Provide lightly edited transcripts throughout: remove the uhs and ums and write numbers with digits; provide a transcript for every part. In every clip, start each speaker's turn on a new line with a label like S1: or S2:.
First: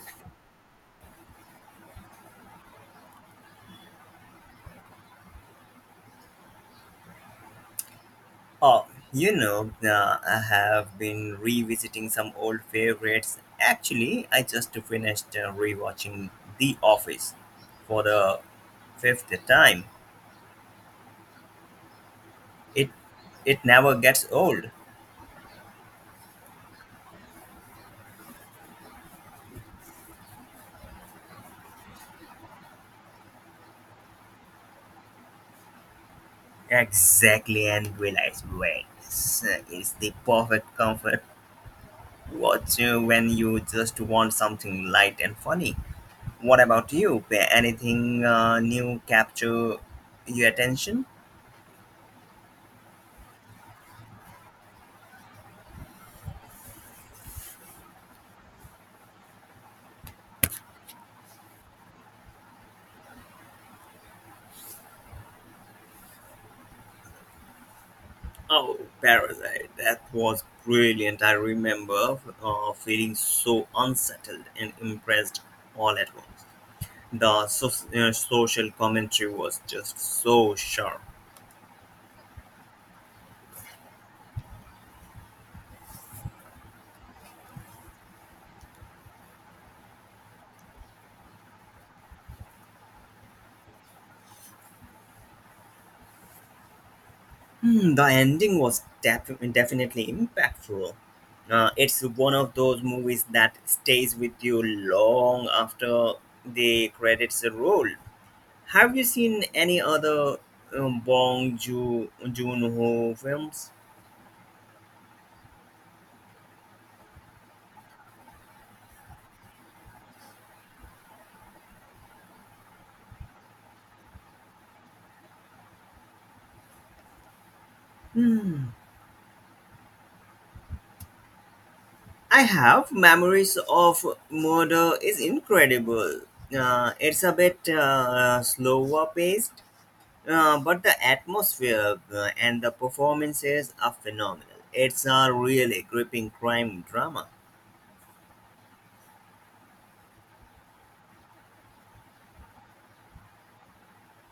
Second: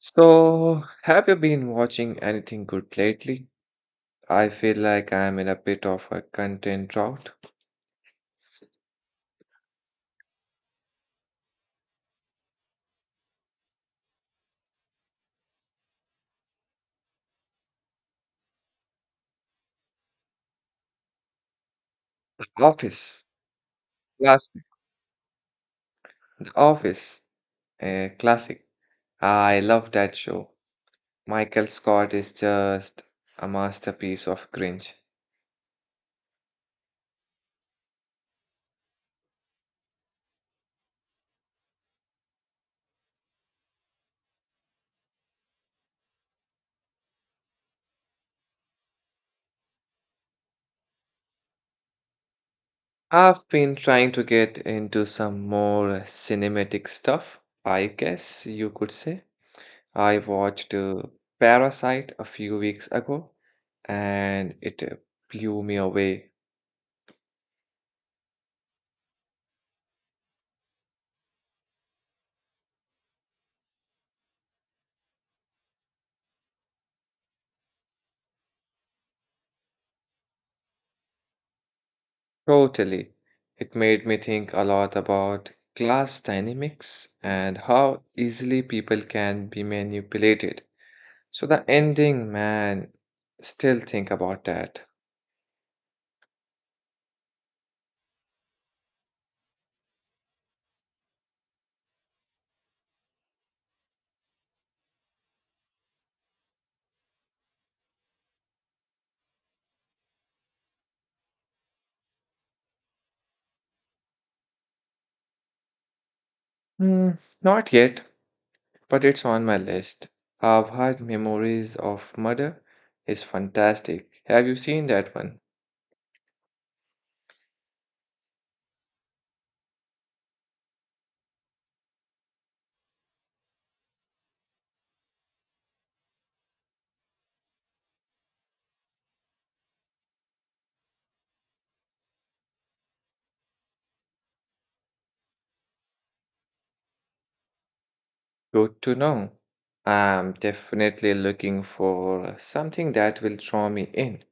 S1: So, have you been watching anything good lately? I feel like I'm in a bit of a content drought.
S2: Oh, I have been revisiting some old favorites. Actually, I just finished rewatching The Office for the fifth time. It
S1: Office,
S2: it never gets
S1: classic.
S2: old.
S1: The Office, classic. I love that show. Michael Scott is just a masterpiece of cringe.
S2: Exactly, and realize wait, it's the perfect comfort watch when you just want something light and funny. What about you? Anything new capture your attention?
S1: I've been trying to get into some more cinematic stuff, I guess you could say. I watched Parasite a few weeks ago, and it blew me away.
S2: Oh, Parasite. That was brilliant. I remember feeling so unsettled and impressed all at once. The social commentary was just so sharp.
S1: Totally. It made me think a lot about class dynamics and how easily people can be manipulated. So the ending, man, still think about that.
S2: Hmm, the ending was definitely impactful. It's one of those movies that stays with you long after the credits roll. Have you seen any other Bong Joon Ho films?
S1: Hmm, not yet, but it's on my list. I've heard Memories of Murder is fantastic. Have you seen that one?
S2: Hmm. I have memories of murder is incredible. It's a bit slower paced, but the atmosphere and the performances are phenomenal. It's a really gripping crime drama.
S1: Good to know. I'm definitely looking for something that will draw me in.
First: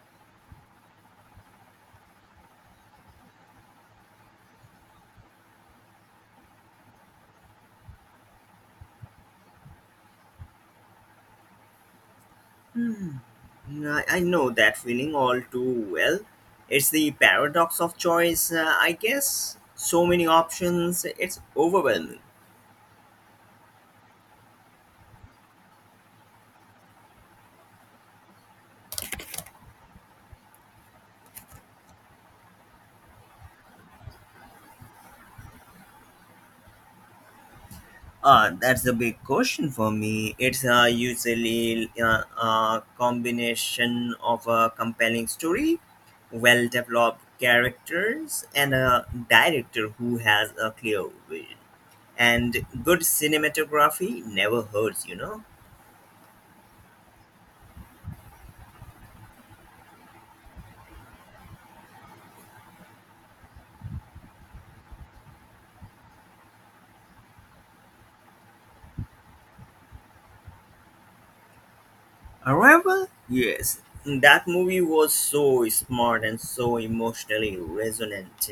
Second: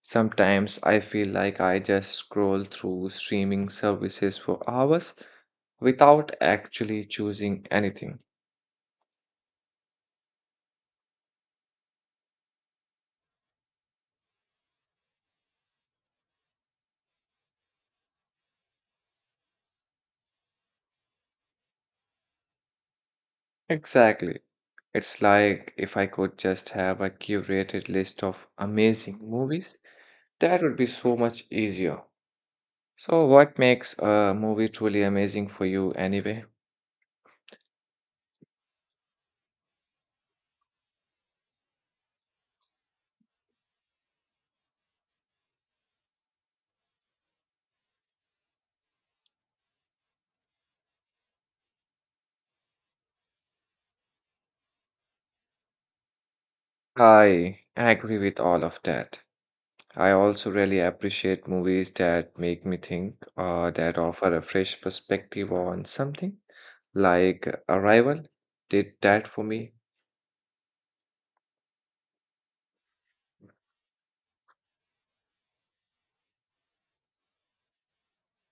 S1: Sometimes I feel like I just scroll through streaming services for hours without actually choosing anything.
S2: I know that feeling all too well. It's the paradox of choice, I guess. So many options, it's overwhelming.
S1: Exactly. It's like if I could just have a curated list of amazing movies, that would be so much easier. So, what makes a movie truly amazing for you anyway?
S2: That's a big question for me. It's usually a combination of a compelling story, well developed characters, and a director who has a clear vision. And good cinematography never hurts, you know.
S1: I agree with all of that. I also really appreciate movies that make me think or that offer a fresh perspective on something. Like Arrival did that for me.
S2: Arrival? Yes. That movie was so smart and so emotionally resonant.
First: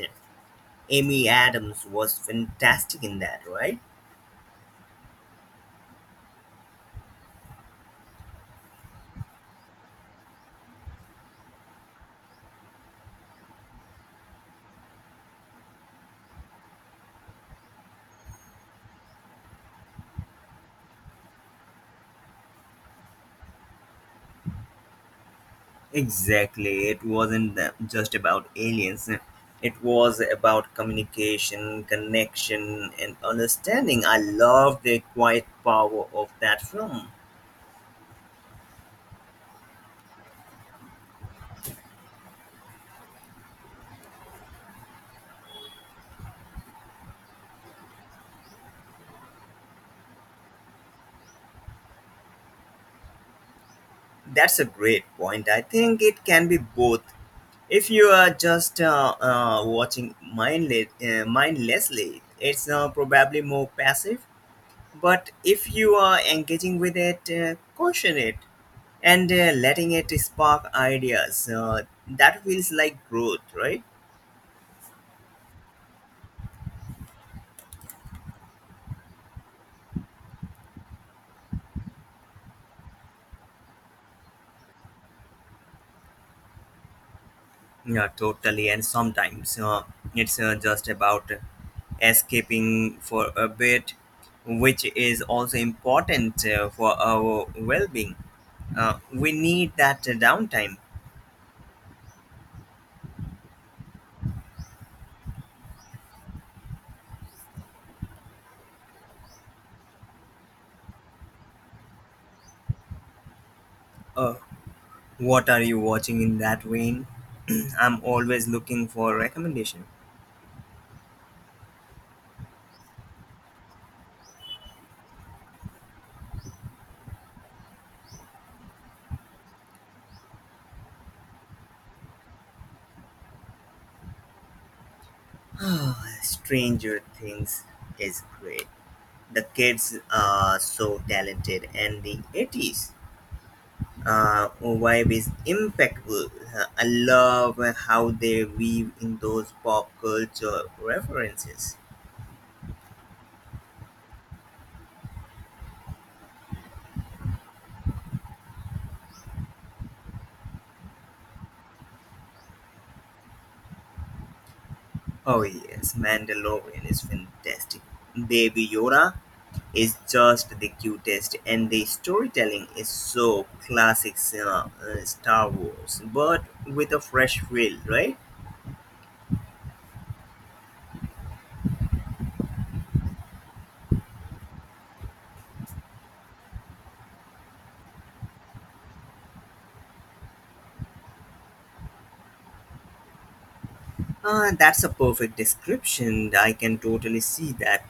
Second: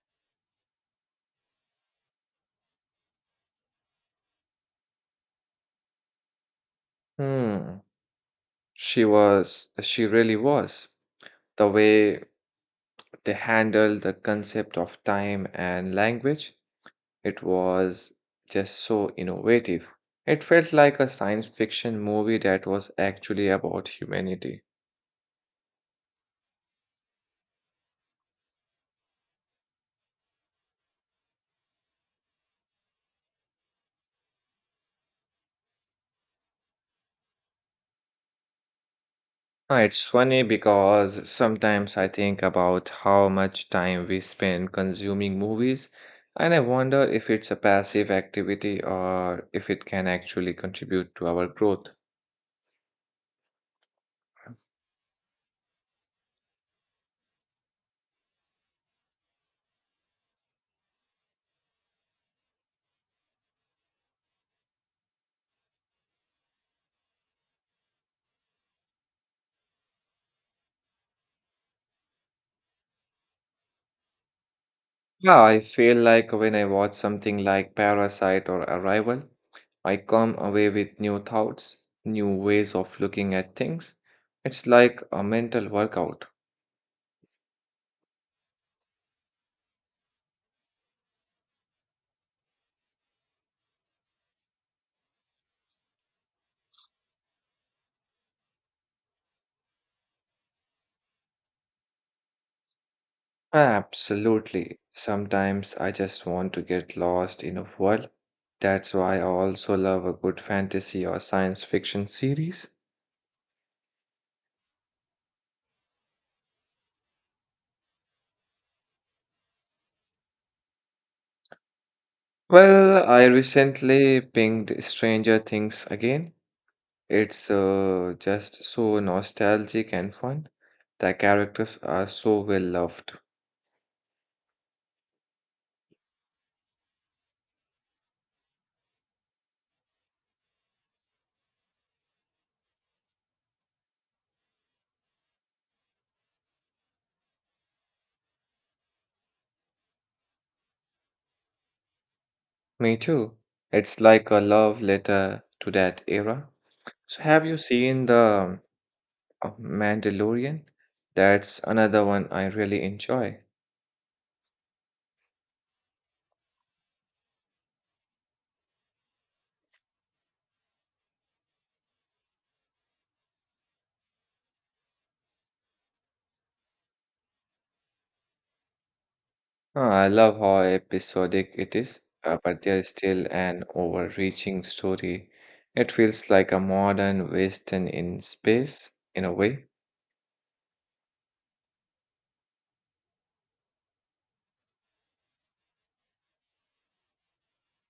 S2: Amy Adams was fantastic in that, right?
S1: Hmm. She was, she really was. The way they handled the concept of time and language, it was just so innovative. It felt like a science fiction movie that was actually about humanity.
S2: Exactly. It wasn't just about aliens. It was about communication, connection, and understanding. I love the quiet power of that film.
S1: It's funny because sometimes I think about how much time we spend consuming movies, and I wonder if it's a passive activity or if it can actually contribute to our growth.
S2: That's a great point. I think it can be both. If you are just watching mindlessly, it's probably more passive. But if you are engaging with it, caution it and letting it spark ideas. That feels like growth, right?
S1: Yeah, I feel like when I watch something like Parasite or Arrival, I come away with new thoughts, new ways of looking at things. It's like a mental workout.
S2: Yeah, totally. And sometimes it's just about escaping for a bit, which is also important for our well being. We need that downtime.
S1: Absolutely. Sometimes I just want to get lost in a world. That's why I also love a good fantasy or science fiction series.
S2: Uh, what are you watching in that vein? I'm always looking for recommendation.
S1: Well, I recently pinged Stranger Things again. It's just so nostalgic and fun. The characters are so well loved.
S2: Oh, Stranger Things is great. The kids are so talented, and the 80s vibe is impeccable. I love how they weave in those pop culture references.
S1: Me too. It's like a love letter to that era. So, have you seen The Mandalorian? That's another one I really enjoy.
S2: Oh, yes, Mandalorian is fantastic. Baby Yoda is just the cutest, and the storytelling is so classic Star Wars, but with a fresh feel, right?
S1: Huh, I love how episodic it is, but there is still an overreaching story. It feels like a modern western in space, in a way.
S2: That's a perfect description. I can totally see that.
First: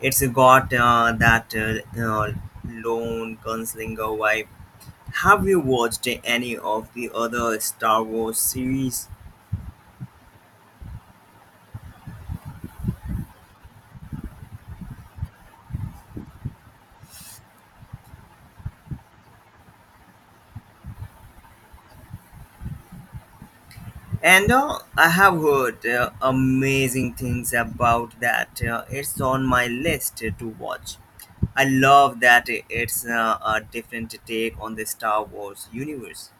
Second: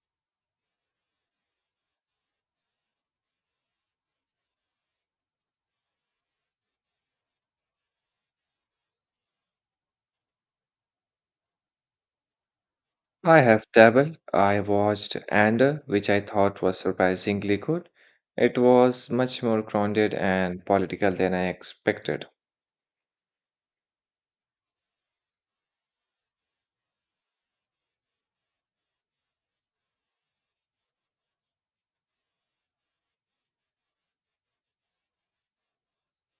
S2: It's got that lone gunslinger vibe. Have you watched any of the other Star Wars series?
S1: I have dabbled. I watched Ander, which I thought was surprisingly good. It was much more grounded and political than I expected.
S2: And I have heard amazing things about that. It's on my list to watch. I love that it's a different take on the Star Wars universe.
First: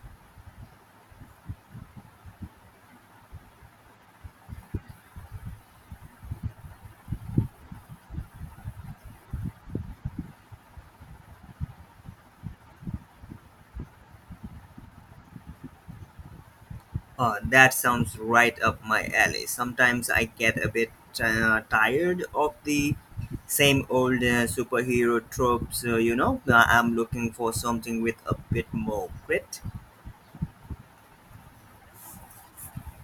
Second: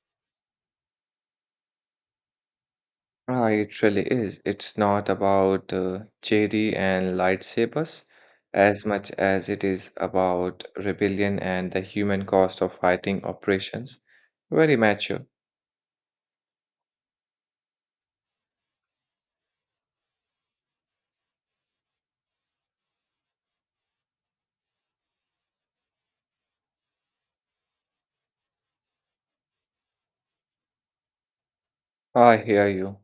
S1: Ah, it really is. It's not about cherry and lightsabers as much as it is about rebellion and the human cost of fighting operations. Very mature.
S2: That sounds right up my alley. Sometimes I get a bit tired of the same old superhero tropes, you know. I'm looking for something with a bit more grit.
S1: I hear you.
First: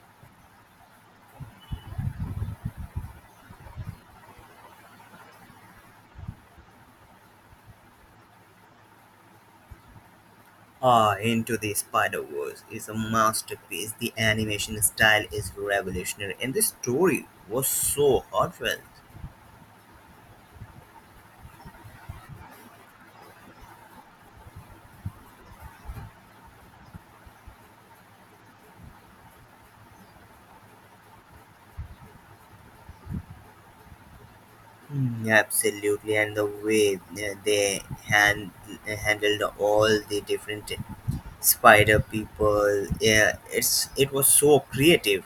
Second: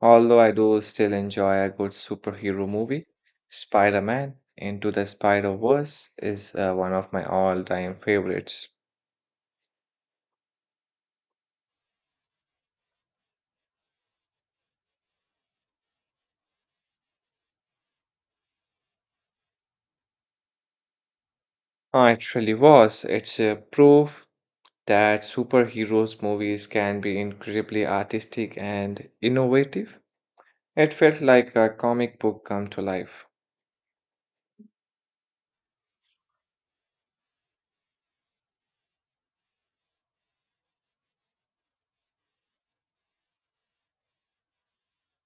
S1: Although I do still enjoy a good superhero movie, Spider-Man Into the Spider-Verse is one of my all-time favorites.
S2: Into the Spider Verse is a masterpiece. The animation style is revolutionary, and the story was so heartfelt.
S1: Ah, it really was. It's a proof that superheroes movies can be incredibly artistic and innovative. It felt like a comic book come to life.
S2: Mm, absolutely, and the way they hand, handled all the different Spider People. Yeah, it was so creative.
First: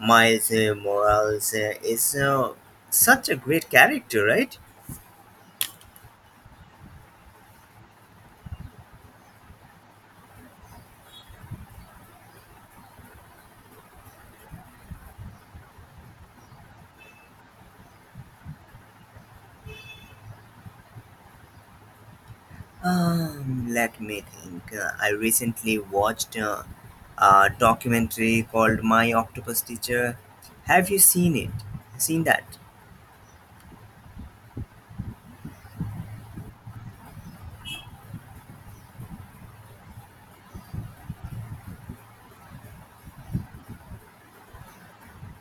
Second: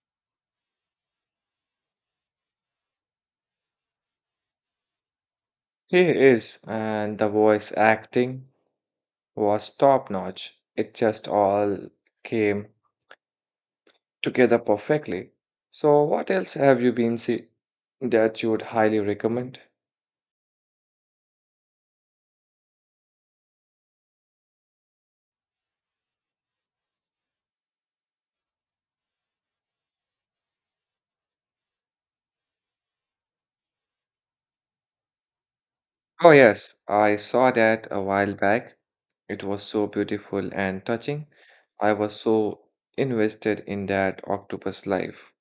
S2: Miles Morales is such a great character, right?
S1: He and the voice acting was top notch. It just all came together perfectly. So, what else have you been see that you would highly recommend?
S2: Let me think. I recently watched a documentary called My Octopus Teacher. Have you seen it? Seen that?
S1: Oh, yes, I saw that a while back. It was so beautiful and touching. I was so invested in that octopus life.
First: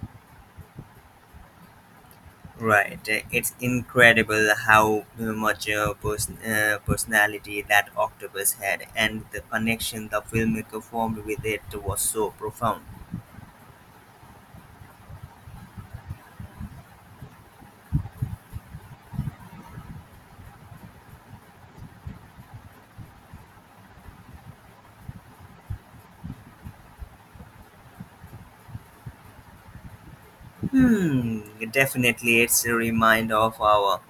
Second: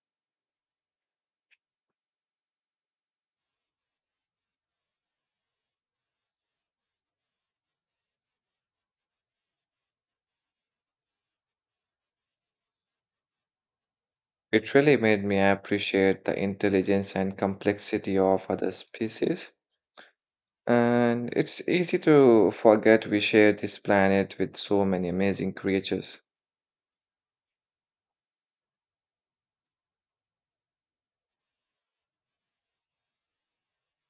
S2: Right. It's incredible how much personality that octopus had, and the connection the filmmaker formed with it was so profound.
S1: It really made me appreciate the intelligence and complexity of other species. And it's easy to forget we share this planet with so many amazing creatures.
S2: Hmm, definitely, it's a reminder of our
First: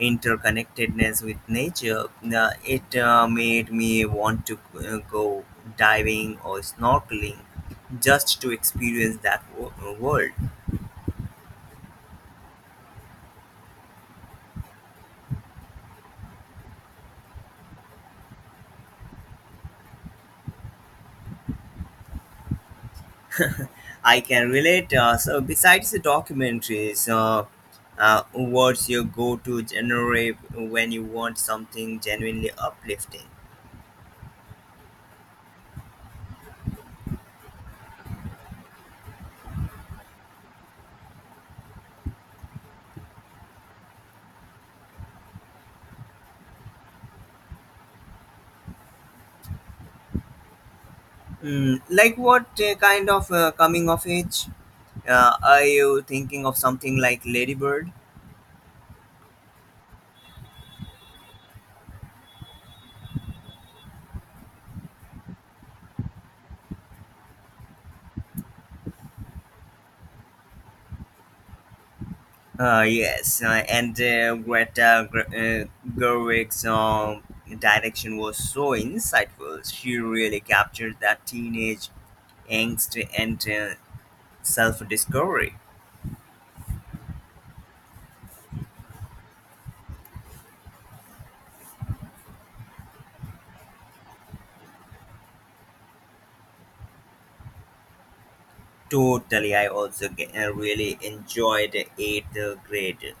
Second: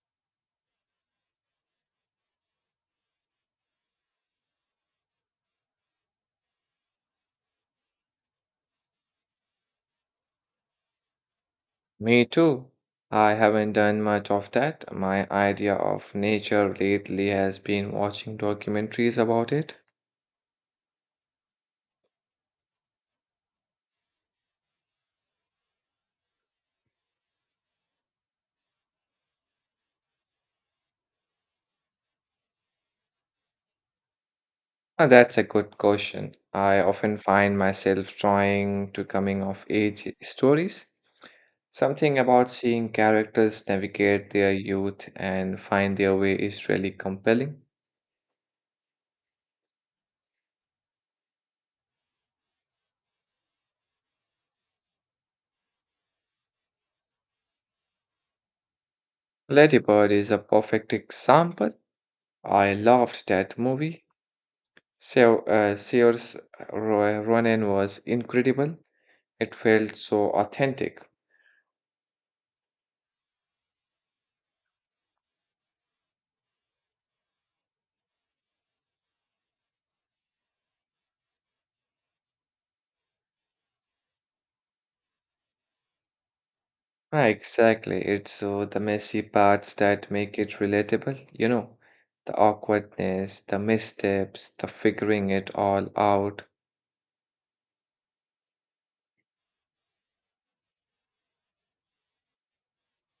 S2: interconnectedness with nature. It made me want to go diving or snorkeling just to experience that world.
S1: Me too. I haven't done much of that. My idea of nature lately has been watching documentaries about it.
S2: I can relate. So, besides the documentaries, what's your go-to genre when you want something genuinely uplifting?
S1: Ah, that's a good question. I often find myself trying to coming of age stories. Something about seeing characters navigate their youth and find their way is really compelling.
S2: Mm, like what kind of coming of age? Are you thinking of something like Ladybird?
S1: Ladybird is a perfect example. I loved that movie. So, Saoirse Ronan was incredible. It felt so authentic.
S2: Yes, and Gerwig's direction was so insightful. She really captured that teenage angst and self-discovery.
S1: Ah, exactly. It's the messy parts that make it relatable, you know, the awkwardness, the missteps, the figuring it all out.
S2: Totally, I also really enjoyed Eighth Grade.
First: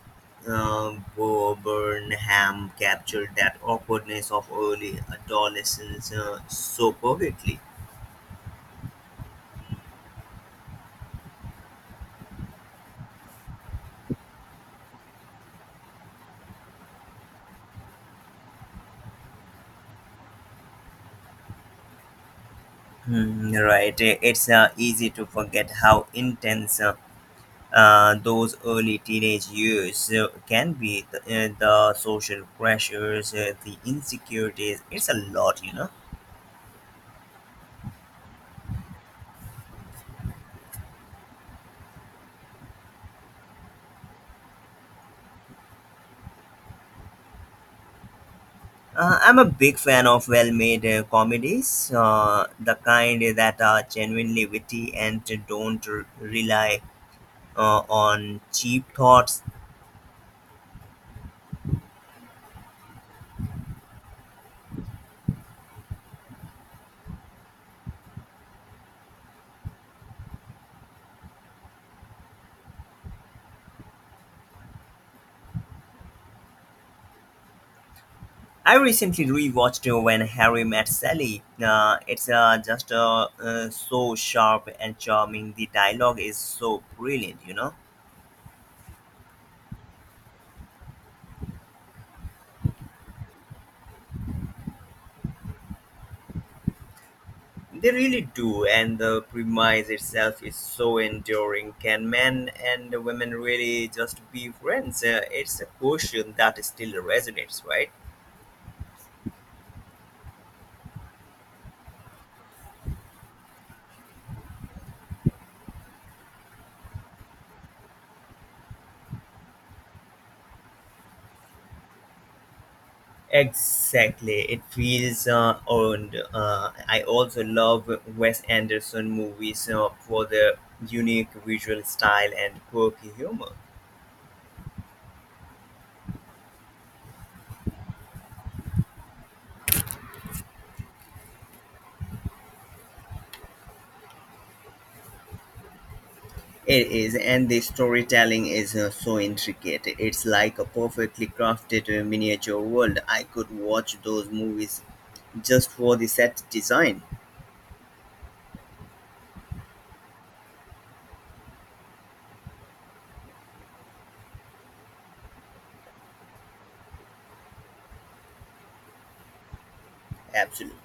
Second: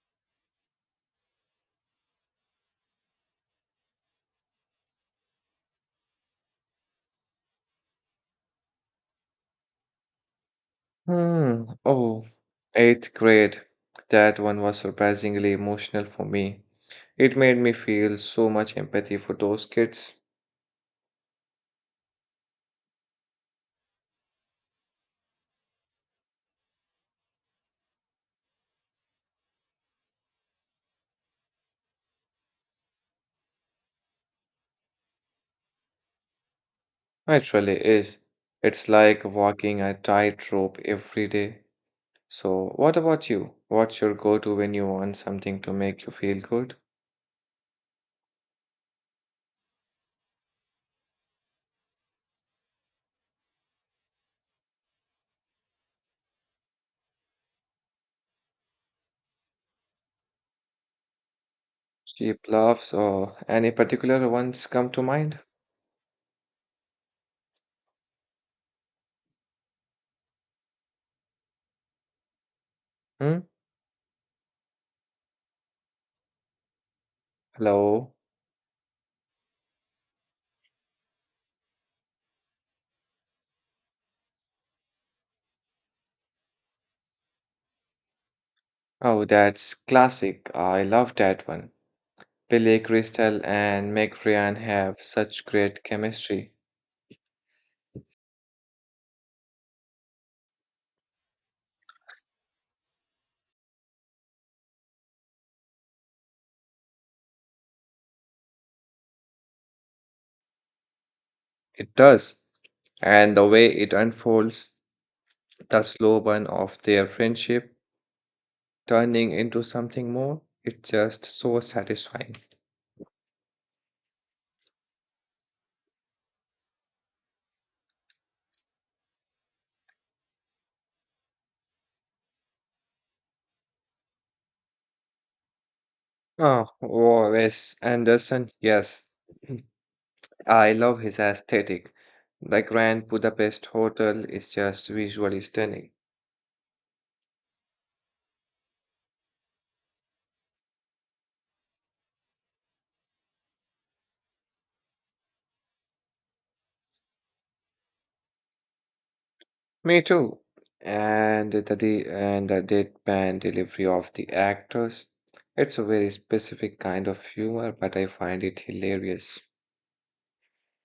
S2: Bo Burnham captured that awkwardness of early adolescence so perfectly.
S1: Hmm. Oh, eighth grade. That one was surprisingly emotional for me. It made me feel so much empathy for those kids.
S2: Hmm, right, it's easy to forget how intense those early teenage years can be the social pressures, the insecurities. It's a lot, you know.
S1: It really is. It's like walking a tightrope every day. So, what about you? What's your go-to when you want something to make you feel good?
S2: I'm a big fan of well made comedies, the kind that are genuinely witty and don't rely on cheap thoughts.
S1: Cheap laughs or any particular ones come to mind? Hmm? Hello?
S2: I recently rewatched When Harry Met Sally. It's just so sharp and charming. The dialogue is so brilliant, you know.
S1: Oh, that's classic. I love that one. Billy Crystal and Meg Ryan have such great chemistry.
S2: They really do, and the premise itself is so enduring. Can men and women really just be friends? It's a question that still resonates, right?
S1: It does. And the way it unfolds, the slow burn of their friendship turning into something more, it's just so satisfying.
S2: Exactly, it feels earned. I also love Wes Anderson movies for their unique visual style and quirky humor.
S1: Oh, oh, Wes Anderson, yes. I love his aesthetic. The Grand Budapest Hotel is just visually stunning.
S2: It is, and the storytelling is so intricate. It's like a perfectly crafted miniature world. I could watch those movies just for the set design.
S1: Me too. And and the deadpan delivery of the actors. It's a very specific kind of humor, but I find it hilarious.
S2: Absolutely.